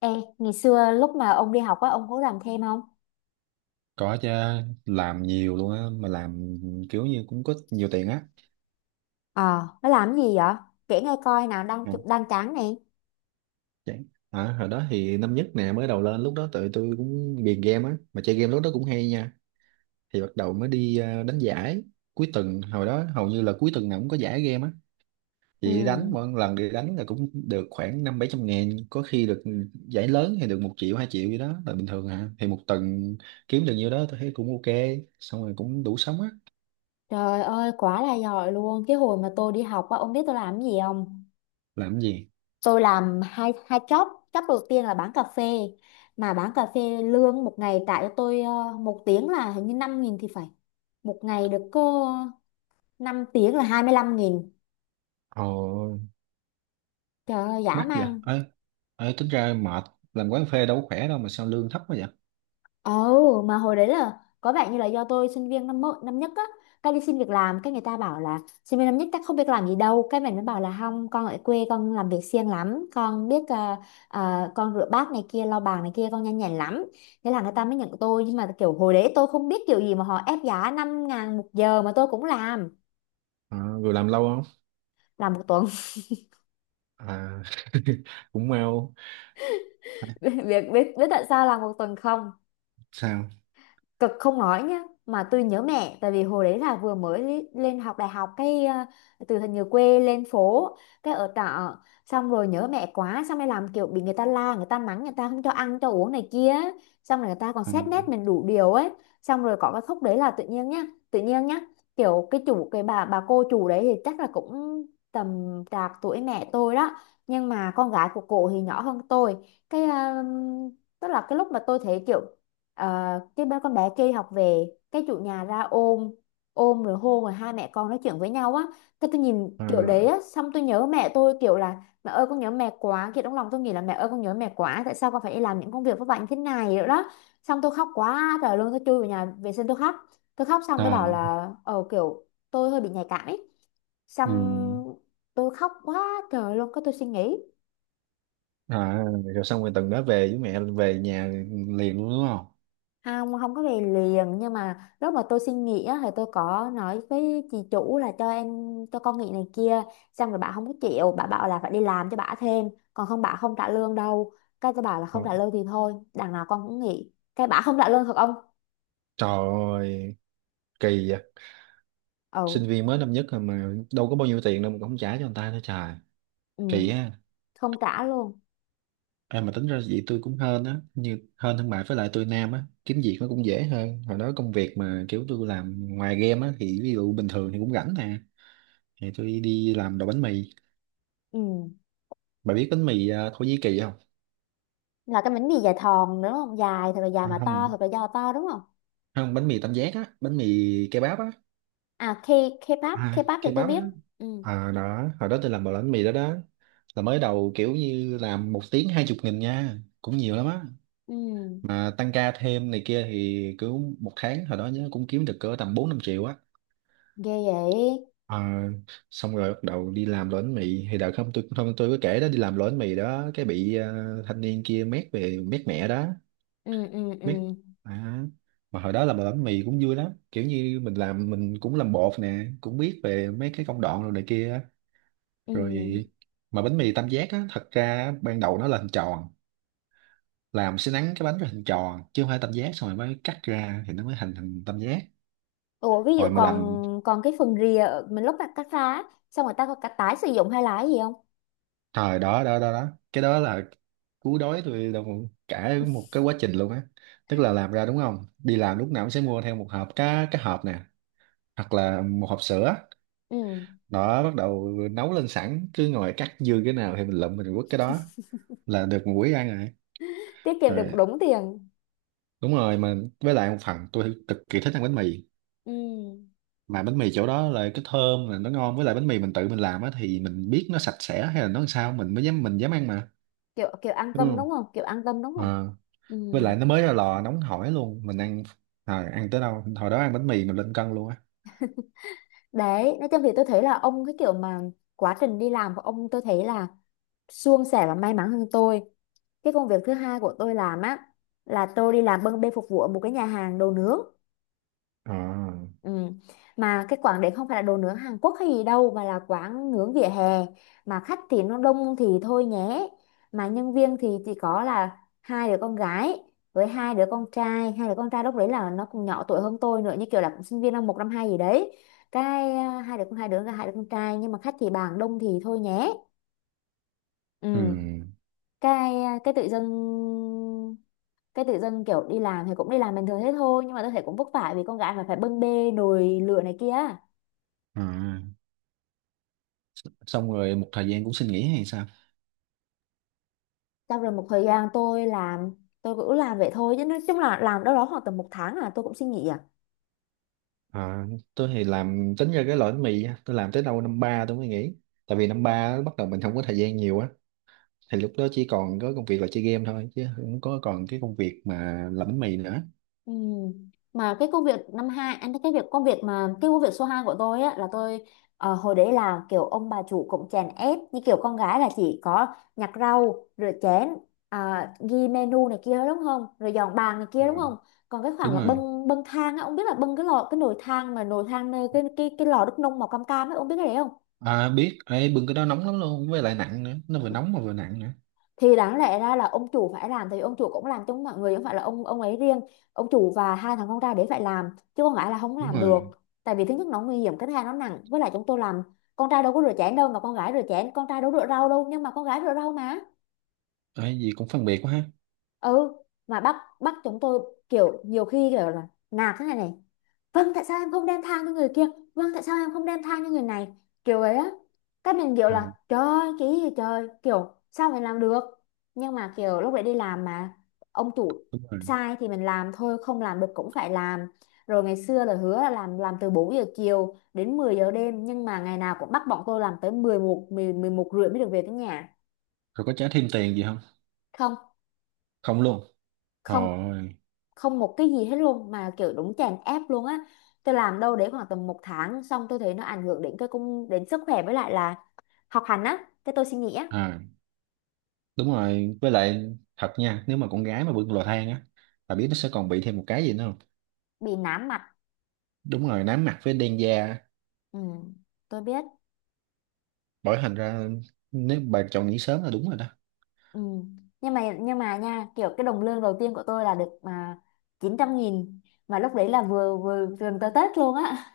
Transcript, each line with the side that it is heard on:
left: Ê, ngày xưa lúc mà ông đi học á, ông có làm thêm không?
right: Có chứ, làm nhiều luôn á mà làm kiểu như cũng có nhiều tiền á.
left: Ờ, nó làm gì vậy? Kể nghe coi nào, đang
right: Ừ,
left: chụp đang tráng nè.
right: chán. Hồi đó thì năm nhất nè, mới đầu lên lúc đó tụi tôi cũng ghiền game á mà chơi game lúc đó cũng hay nha. Thì bắt đầu mới đi đánh giải. Cuối tuần hồi đó hầu như là cuối tuần nào cũng có giải game á. Thì đánh
left: Ừ,
right: mỗi lần đi đánh là cũng được khoảng năm bảy trăm ngàn, có khi được. Ừ, Giải lớn thì được một triệu hai triệu gì đó là bình thường à, thì một tuần kiếm được nhiêu đó tôi thấy cũng ok, xong rồi cũng đủ sống á.
left: trời ơi, quá là giỏi luôn. Cái hồi mà tôi đi học á, ông biết tôi làm cái gì không?
right: Làm cái gì?
left: Tôi làm hai hai job. Job đầu tiên là bán cà phê. Mà bán cà phê lương một ngày trả cho tôi một tiếng là hình như 5.000 thì phải. Một ngày được có 5 tiếng là 25.000.
right: Ồ,
left: Trời ơi, dã
right: mắc vậy
left: man.
right: ấy. Ấy tính ra mệt, làm quán phê đâu có khỏe đâu mà sao lương thấp quá vậy.
left: Ồ, mà hồi đấy là có vẻ như là do tôi sinh viên năm nhất á, cái đi xin việc làm, cái người ta bảo là sinh viên năm nhất chắc không biết làm gì đâu, cái mình mới bảo là không, con ở quê con làm việc siêng lắm, con biết à, con rửa bát này kia, lau bàn này kia, con nhanh nhẹn lắm. Thế là người ta mới nhận tôi, nhưng mà kiểu hồi đấy tôi không biết kiểu gì mà họ ép giá 5.000 một giờ mà tôi cũng
right: Vừa làm lâu không?
left: làm một tuần.
right: à Cũng mau. À,
left: Biết biết biết tại sao làm một tuần không?
right: sao?
left: Cực không nói nhá mà tôi nhớ mẹ, tại vì hồi đấy là vừa mới lên học đại học, từ thành người quê lên phố, cái ở trọ, xong rồi nhớ mẹ quá, xong rồi làm kiểu bị người ta la, người ta mắng, người ta không cho ăn cho uống này kia, xong rồi người ta còn
right: à,
left: xét nét mình đủ điều ấy. Xong rồi có cái khúc đấy là tự nhiên nhá, tự nhiên nhá, kiểu cái chủ, cái bà cô chủ đấy thì chắc là cũng tầm trạc tuổi mẹ tôi đó, nhưng mà con gái của cổ thì nhỏ hơn tôi. cái à, tức là cái lúc mà tôi thấy kiểu Ờ, cái ba con bé kia học về, cái chủ nhà ra ôm, rồi hôn, rồi hai mẹ con nói chuyện với nhau á, cái tôi nhìn
right: à,
left: kiểu đấy á, xong tôi nhớ mẹ tôi, kiểu là mẹ ơi con nhớ mẹ quá, kiểu trong lòng tôi nghĩ là mẹ ơi con nhớ mẹ quá, tại sao con phải đi làm những công việc vất vả như thế này nữa đó. Xong tôi khóc quá trời luôn, tôi chui vào nhà vệ sinh tôi khóc. Tôi khóc xong
right: ờ,
left: tôi bảo là ờ kiểu tôi hơi bị nhạy cảm ấy.
right: ừ.
left: Xong tôi khóc quá trời luôn, cái tôi suy nghĩ.
right: à, Rồi xong rồi tuần đó về với mẹ về nhà liền luôn đúng không?
left: Không, không có về liền, nhưng mà lúc mà tôi xin nghỉ á, thì tôi có nói với chị chủ là cho em, cho con nghỉ này kia, xong rồi bà không có chịu, bà bảo là phải đi làm cho bà thêm, còn không bà không trả lương đâu. Cái tôi bảo là
right: Ờ,
left: không trả lương thì thôi, đằng nào con cũng nghỉ, cái bà không trả lương thật ông.
right: trời ơi, kỳ vậy. Sinh
left: Ừ,
right: viên mới năm nhất rồi mà đâu có bao nhiêu tiền đâu mà cũng không trả cho người ta nữa, trời,
left: ừ,
right: kỳ á.
left: không trả luôn.
right: À, mà tính ra vậy tôi cũng hên á, hên thương mại với lại tôi nam á kiếm việc nó cũng dễ hơn. Hồi đó công việc mà kiểu tôi làm ngoài game á thì ví dụ bình thường thì cũng rảnh nè, thì tôi đi làm đồ bánh mì.
left: Ừ,
right: Bà biết bánh mì Thổ Nhĩ Kỳ không?
left: là cái bánh mì dài thòn đúng không, dài thật là dài mà
right: Không,
left: to thật là do to đúng không?
right: không, bánh mì tam giác á, bánh mì kebab á.
left: À, K, K-pop, K-pop thì tôi
right: Kebab á.
left: biết. Ừ.
right: Đó hồi đó tôi làm đồ bánh mì đó. Đó là mới đầu kiểu như làm một tiếng 20.000 nha, cũng nhiều lắm á.
left: Ừ.
right: Mà tăng ca thêm này kia thì cứ một tháng hồi đó nhớ cũng kiếm được cỡ tầm bốn năm triệu á.
left: Ghê vậy.
right: Ờ, xong rồi bắt đầu đi làm đồ bánh mì thì đợt không, tôi không, tôi có kể đó, đi làm đồ bánh mì đó cái bị thanh niên kia mét về mét mẹ đó.
left: Ừ. Ừ.
right: Mét.
left: Ừ.
right: à, mà hồi đó làm đồ bánh mì cũng vui lắm, kiểu như mình làm, mình cũng làm bột nè, cũng biết về mấy cái công đoạn rồi này kia á.
left: Ừ.
right: Rồi, mà bánh mì tam giác á, thật ra ban đầu nó là hình tròn. Làm sẽ nắn cái bánh ra hình tròn chứ không phải tam giác, xong rồi mới cắt ra thì nó mới thành thành tam giác.
left: Ủa ví dụ
right: Rồi mà
left: còn,
right: làm.
left: còn cái phần mình lúc mà cắt ra á, xong người ta có cả tái sử dụng hay là cái gì không?
right: Thời đó đó, cái đó là cú đói tôi đồng cả một cái quá trình luôn á. Tức là làm ra đúng không, đi làm lúc nào cũng sẽ mua theo một hộp cá, cái hộp nè, hoặc là một hộp sữa.
left: Ừ.
right: Đó bắt đầu nấu lên sẵn cứ ngồi cắt dư cái nào thì mình lụm mình quất cái đó, là được một buổi ăn rồi.
left: Tiết kiệm được
right: Rồi,
left: đúng tiền.
right: đúng rồi mà, với lại một phần tôi cực kỳ thích ăn bánh mì.
left: Ừ.
right: Mà bánh mì chỗ đó là cái thơm là nó ngon, với lại bánh mì mình tự mình làm á thì mình biết nó sạch sẽ hay là nó làm sao mình mới dám, mình dám ăn mà.
left: kiểu kiểu an
right: Đúng
left: tâm
right: không?
left: đúng không? Kiểu an tâm đúng không?
right: Ờ.
left: Ừ.
right: Với lại nó mới ra lò nóng hổi luôn mình ăn. Ăn tới đâu hồi đó ăn bánh mì mình lên cân luôn á.
left: Đấy, nói chung thì tôi thấy là ông, cái kiểu mà quá trình đi làm của ông tôi thấy là suôn sẻ và may mắn hơn tôi. Cái công việc thứ hai của tôi làm á là tôi đi làm bưng bê phục vụ ở một cái nhà hàng đồ nướng.
right: À.
left: Ừ. Mà cái quán đấy không phải là đồ nướng Hàn Quốc hay gì đâu, mà là quán nướng vỉa hè, mà khách thì nó đông thì thôi nhé, mà nhân viên thì chỉ có là hai đứa con gái với hai đứa con trai. Hai đứa con trai lúc đấy là nó cũng nhỏ tuổi hơn tôi nữa, như kiểu là cũng sinh viên năm một năm hai gì đấy. Hai đứa con, hai đứa con trai, nhưng mà khách thì bàn đông thì thôi nhé. Ừ.
right: Ừ.
left: Cái tự dưng, cái tự dưng kiểu đi làm thì cũng đi làm bình thường thế thôi, nhưng mà tôi thấy cũng vất vả vì con gái mà phải bưng bê nồi lửa này kia.
right: À. Xong rồi một thời gian cũng xin nghỉ hay sao?
left: Sau rồi một thời gian tôi làm, tôi cứ làm vậy thôi, chứ nói chung là làm đâu đó khoảng tầm một tháng là tôi cũng xin nghỉ à.
right: à, tôi thì làm tính ra cái loại bánh mì á, tôi làm tới đâu năm ba tôi mới nghỉ. Tại vì năm ba bắt đầu mình không có thời gian nhiều á, thì lúc đó chỉ còn có công việc là chơi game thôi chứ không có còn cái công việc mà làm bánh mì nữa.
left: Ừ. Mà cái công việc năm hai anh, cái việc công việc mà cái công việc số 2 của tôi á là tôi hồi đấy là kiểu ông bà chủ cũng chèn ép, như kiểu con gái là chỉ có nhặt rau, rửa chén, à, ghi menu này kia đúng không, rồi dọn bàn này kia
right: Ừ.
left: đúng không. Còn cái khoảng
right: Đúng
left: mà
right: rồi.
left: bưng bưng thang á, ông biết là bưng cái lò, cái nồi than, mà nồi than nơi cái cái lò đúc nung màu cam cam ấy, ông biết cái đấy không?
right: Biết. Ê, bưng cái đó nóng lắm luôn với lại nặng nữa, nó vừa nóng mà vừa nặng nữa.
left: Thì đáng lẽ ra là ông chủ phải làm, thì ông chủ cũng làm chung mọi người, không phải là ông ấy riêng, ông chủ và hai thằng con trai đấy phải làm, chứ con gái là không
right: Đúng
left: làm được.
right: rồi.
left: Tại vì thứ nhất nó nguy hiểm, cái thứ hai nó nặng, với lại chúng tôi làm, con trai đâu có rửa chén đâu mà con gái rửa chén, con trai đâu rửa rau đâu nhưng mà con gái rửa rau mà.
right: Ê, gì cũng phân biệt quá ha.
left: Ừ. Mà bắt bắt chúng tôi kiểu, nhiều khi kiểu là nạt thế này này, vâng tại sao em không đem thang cho người kia, vâng tại sao em không đem thang cho người này, kiểu ấy á, các mình kiểu
right: Ờ,
left: là trời ơi, cái gì trời, kiểu sao mình làm được. Nhưng mà kiểu lúc đấy đi làm mà ông chủ
right: đúng rồi.
left: sai thì mình làm thôi, không làm được cũng phải làm. Rồi ngày xưa là hứa là làm từ 4 giờ chiều đến 10 giờ đêm, nhưng mà ngày nào cũng bắt bọn tôi làm tới 11, 11 rưỡi mới được về tới nhà.
right: Rồi có trả thêm tiền gì không?
left: Không.
right: Không luôn.
left: Không.
right: Rồi.
left: Không một cái gì hết luôn, mà kiểu đúng chèn ép luôn á. Tôi làm đâu đấy khoảng tầm một tháng xong tôi thấy nó ảnh hưởng đến cái công đến sức khỏe, với lại là học hành á, cái tôi suy nghĩ á.
right: à, Đúng rồi. Với lại thật nha, nếu mà con gái mà bưng lò than á, bà biết nó sẽ còn bị thêm một cái gì nữa không?
left: Bị nám mặt.
right: Đúng rồi, nám mặt với đen da.
left: Ừ, tôi biết.
right: Bởi thành ra, nếu bà chọn nghỉ sớm là đúng rồi đó.
left: Ừ. Nhưng mà, nhưng mà nha, kiểu cái đồng lương đầu tiên của tôi là được mà 900.000, mà lúc đấy là vừa vừa gần tới Tết luôn á,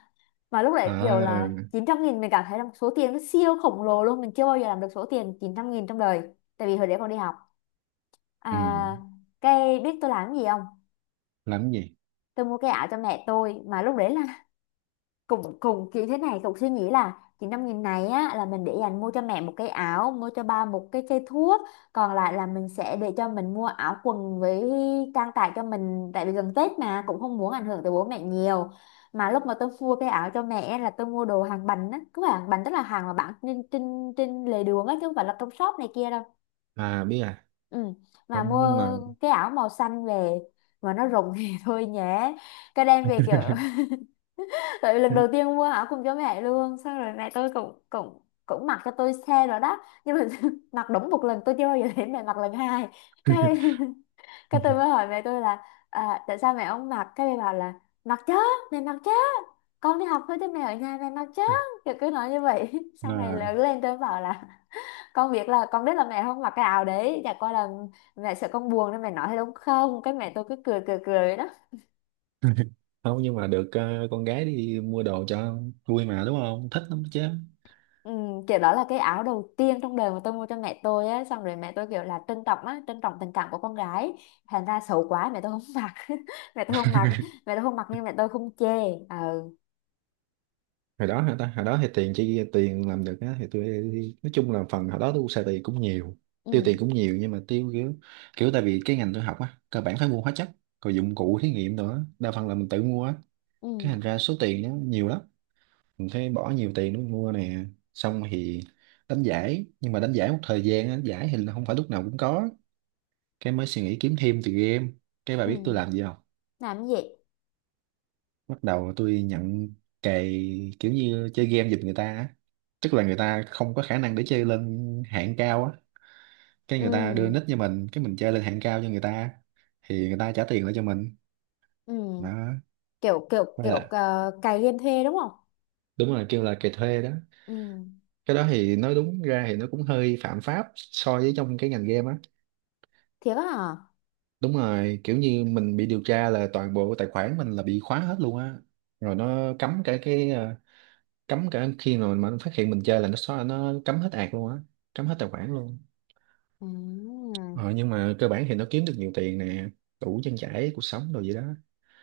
left: mà lúc đấy kiểu
right: À.
left: là 900.000 mình cảm thấy là một số tiền nó siêu khổng lồ luôn, mình chưa bao giờ làm được số tiền 900.000 trong đời. Tại vì hồi đấy còn đi học.
right: Ừ.
left: à, cái biết tôi làm cái gì không?
right: Làm cái gì?
left: Tôi mua cái ảo cho mẹ tôi, mà lúc đấy là cùng cùng kiểu thế này, cùng suy nghĩ là chỉ 5.000 này á là mình để dành mua cho mẹ một cái áo, mua cho ba một cái cây thuốc, còn lại là mình sẽ để cho mình mua áo quần với trang trải cho mình, tại vì gần Tết mà cũng không muốn ảnh hưởng tới bố mẹ nhiều. Mà lúc mà tôi mua cái áo cho mẹ là tôi mua đồ hàng bánh á, cứ hàng bánh tức là hàng mà bán trên trên trên lề đường á, chứ không phải là trong shop này kia đâu.
right: À, biết à.
left: Ừ. Mà
right: Không, nhưng
left: mua
right: mà...
left: cái áo màu xanh về mà nó rụng thì thôi nhé, cái đem về kiểu, tại lần đầu tiên mua áo cùng cho mẹ luôn. Xong rồi mẹ tôi cũng cũng cũng mặc cho tôi xe rồi đó. Nhưng mà mặc đúng một lần, tôi chưa bao giờ thấy mẹ mặc lần hai. Cái cái tôi mới hỏi mẹ tôi là à, tại sao mẹ không mặc? Cái mẹ bảo là mặc chứ, mẹ mặc chứ, con đi học thôi chứ mẹ ở nhà mẹ mặc chứ. Kiểu cứ nói như vậy. Sau này lớn
right: à,
left: lên tôi bảo là con biết là, con biết là mẹ không mặc cái áo đấy, chả qua là mẹ sợ con buồn nên mẹ nói thế đúng không? Cái mẹ tôi cứ cười cười cười đó.
right: Không, nhưng mà được, con gái đi mua đồ cho vui mà, đúng không? Thích lắm chứ.
left: Ừ, kiểu đó là cái áo đầu tiên trong đời mà tôi mua cho mẹ tôi á, xong rồi mẹ tôi kiểu là trân trọng á, trân trọng tình cảm của con gái, thành ra xấu quá mẹ tôi không mặc. Mẹ tôi không mặc, mẹ tôi không mặc, nhưng mẹ tôi không chê. Ờ.
right: Hồi đó hả ta, hồi đó thì tiền, chỉ tiền làm được á thì tôi nói chung là phần hồi đó tôi xài tiền cũng nhiều.
left: Ừ.
right: Tiêu tiền cũng nhiều nhưng mà tiêu kiểu, tại vì cái ngành tôi học á cơ bản phải mua hóa chất, rồi dụng cụ thí nghiệm nữa, đa phần là mình tự mua á.
left: Ừ.
right: Cái thành ra số tiền nó nhiều lắm, mình phải bỏ nhiều tiền để mình mua nè. Xong thì đánh giải, nhưng mà đánh giải một thời gian á, đánh giải thì là không phải lúc nào cũng có. Cái mới suy nghĩ kiếm thêm từ game. Cái bà
left: Ừ.
right: biết tôi làm gì không?
left: Làm cái gì?
right: Bắt đầu tôi nhận cày, kiểu như chơi game giùm người ta á. Tức là người ta không có khả năng để chơi lên hạng cao á, cái người ta đưa
left: Ừ.
right: nick cho mình, cái mình chơi lên hạng cao cho người ta. Thì người ta trả tiền lại cho mình
left: Ừ.
right: đó.
left: kiểu kiểu
right: Với
left: kiểu
right: là
left: cày game thuê đúng không?
right: đúng rồi, kêu là cày thuê đó.
left: Ừ.
right: Cái đó thì nói đúng ra thì nó cũng hơi phạm pháp so với trong cái ngành game á.
left: Thiệt á hả?
right: Đúng rồi, kiểu như mình bị điều tra là toàn bộ tài khoản mình là bị khóa hết luôn á. Rồi nó cấm cả cái, cấm cả khi mà nó phát hiện mình chơi là nó xóa, nó cấm hết ạc luôn á. Cấm hết tài khoản luôn.
left: Ừ.
right: Ờ, nhưng mà cơ bản thì nó kiếm được nhiều tiền nè, đủ trang trải cuộc sống rồi gì đó.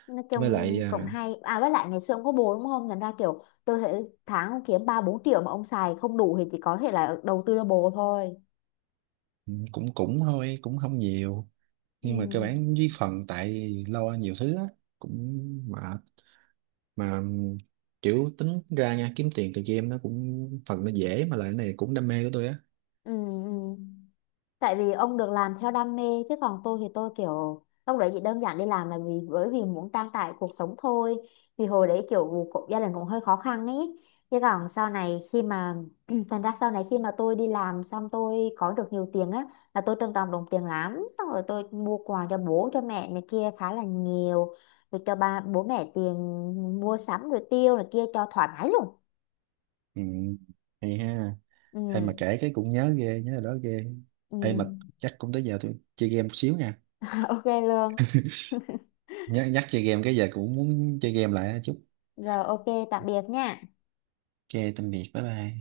left: Nói
right: Với lại
left: chung cũng hay à, với lại ngày xưa ông có bồ đúng không, thành ra kiểu tôi thấy tháng ông kiếm 3 4 triệu mà ông xài không đủ thì chỉ có thể là đầu tư cho bồ thôi.
right: cũng cũng thôi cũng không nhiều.
left: Ừ.
right: Nhưng mà cơ bản với phần tại lo nhiều thứ á, cũng mệt mà. Kiểu tính ra nha, kiếm tiền từ game nó cũng phần nó dễ mà lại cái này cũng đam mê của tôi á.
left: Ừ. Ừ. Tại vì ông được làm theo đam mê, chứ còn tôi thì tôi kiểu lúc đấy chỉ đơn giản đi làm là vì bởi vì muốn trang trải cuộc sống thôi, vì hồi đấy kiểu cũng, gia đình cũng hơi khó khăn ấy. Chứ còn sau này khi mà thành ra sau này khi mà tôi đi làm xong tôi có được nhiều tiền á, là tôi trân trọng đồng tiền lắm, xong rồi tôi mua quà cho bố cho mẹ này kia khá là nhiều, rồi cho bố mẹ tiền mua sắm rồi tiêu này kia cho thoải mái luôn.
right: Ừ, hay ha. Hay mà
left: Ừ.
right: kể cái cũng nhớ ghê, nhớ là đó ghê.
left: Ừ.
right: Hay mà. Chắc cũng tới giờ tôi chơi game một xíu nha.
left: Ok luôn.
right: Nhắc nhắc chơi game cái giờ cũng muốn chơi game lại chút.
left: Rồi ok, tạm biệt nha.
right: Ok, tạm biệt, bye bye.